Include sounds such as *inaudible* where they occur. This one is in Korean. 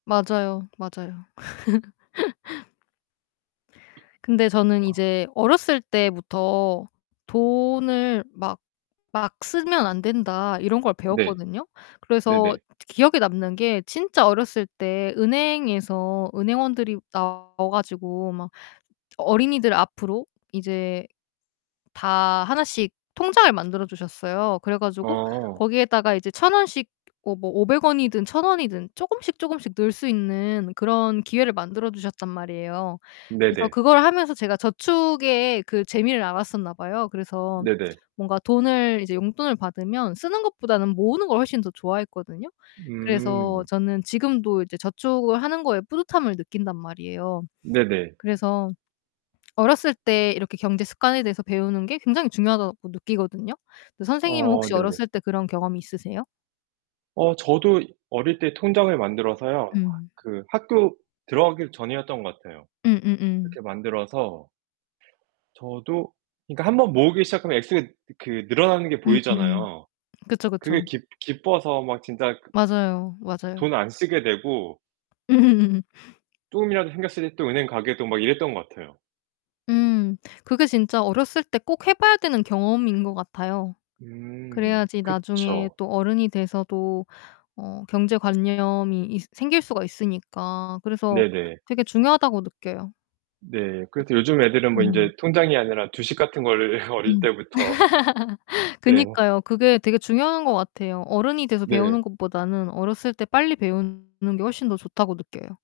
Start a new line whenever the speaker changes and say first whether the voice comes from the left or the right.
left: 맞아요, 맞아요. *laughs* 근데 저는
right: 아.
left: 이제 어렸을 때부터 "돈을 막, 막 쓰면 안 된다." 이런 걸
right: 네.
left: 배웠거든요. 그래서
right: 네네.
left: 기억에 남는 게 진짜 어렸을 때 은행에서 은행원들이 나와 가지고 막 어린이들 앞으로 이제 다 하나씩 통장을 만들어 주셨어요. 그래 가지고
right: 어.
left: 거기에다가 이제 1,000 원씩 어 뭐 500 원이든 1,000 원이든 쪼금씩 쪼금씩 넣을 수 있는 그런 기회를 만들어 주셨단 말이에요. 그래서
right: 네네.
left: 그걸 하면서 제가 저축의 그 재미를 알았었나 봐요. 그래서
right: 네네.
left: 뭔가 돈을 이제 용돈을 받으면 쓰는 것보다는 모으는 걸 훨씬 더 좋아했거든요. 그래서
right: 음.
left: 저는 지금도 이제 저축을 하는 거에 뿌듯함을 느낀단 말이에요.
right: 네네.
left: 그래서 어렸을 때 이렇게 경제 습관에 대해서 배우는 게 굉장히 중요하다고 느끼거든요. 그 선생님은
right: 어
left: 혹시
right: 네네.
left: 어렸을 때 그런 경험이 있으세요?
right: 어 저도 어릴 때 통장을 만들어서요.
left: 음.
right: 그 학교 들어가기 전이었던 것 같아요.
left: 음음음.
right: 이렇게 만들어서 저도 그러니까 1 번 모으기 시작하면 액수 그 늘어나는 게
left: 음음음.
right: 보이잖아요.
left: 그쵸, 그쵸.
right: 그게 기 기뻐서 막 진짜
left: 맞아요, 맞아요.
right: 돈 안 쓰게 되고
left: 음.
right: 쪼금이라도 생겼으니 또 은행 가게도 막 이랬던 것 같아요.
left: 음. 그게 진짜 어렸을 때 꼭 해 봐야 되는 경험인 것 같아요.
right: 음
left: 그래야지 나중에
right: 그쵸.
left: 또 어른이 돼서도 어 경제 관념이 있 생길 수가 있으니까 그래서
right: 네네.
left: 되게 중요하다고 느껴요.
right: 네. 그래서 요즘 애들은
left: 그
right: 뭐
left: 음.
right: 인제 통장이 아니라 주식 같은 거를 어릴
left: 음.
right: 때부터.
left: *laughs*
right: 네.
left: 그니까요. 그게 되게 중요한 것 같아요. 어른이 돼서 배우는
right: 네.
left: 것 보다는 어렸을 때 빨리 배우는 게 훨씬 더 좋다고 느껴요.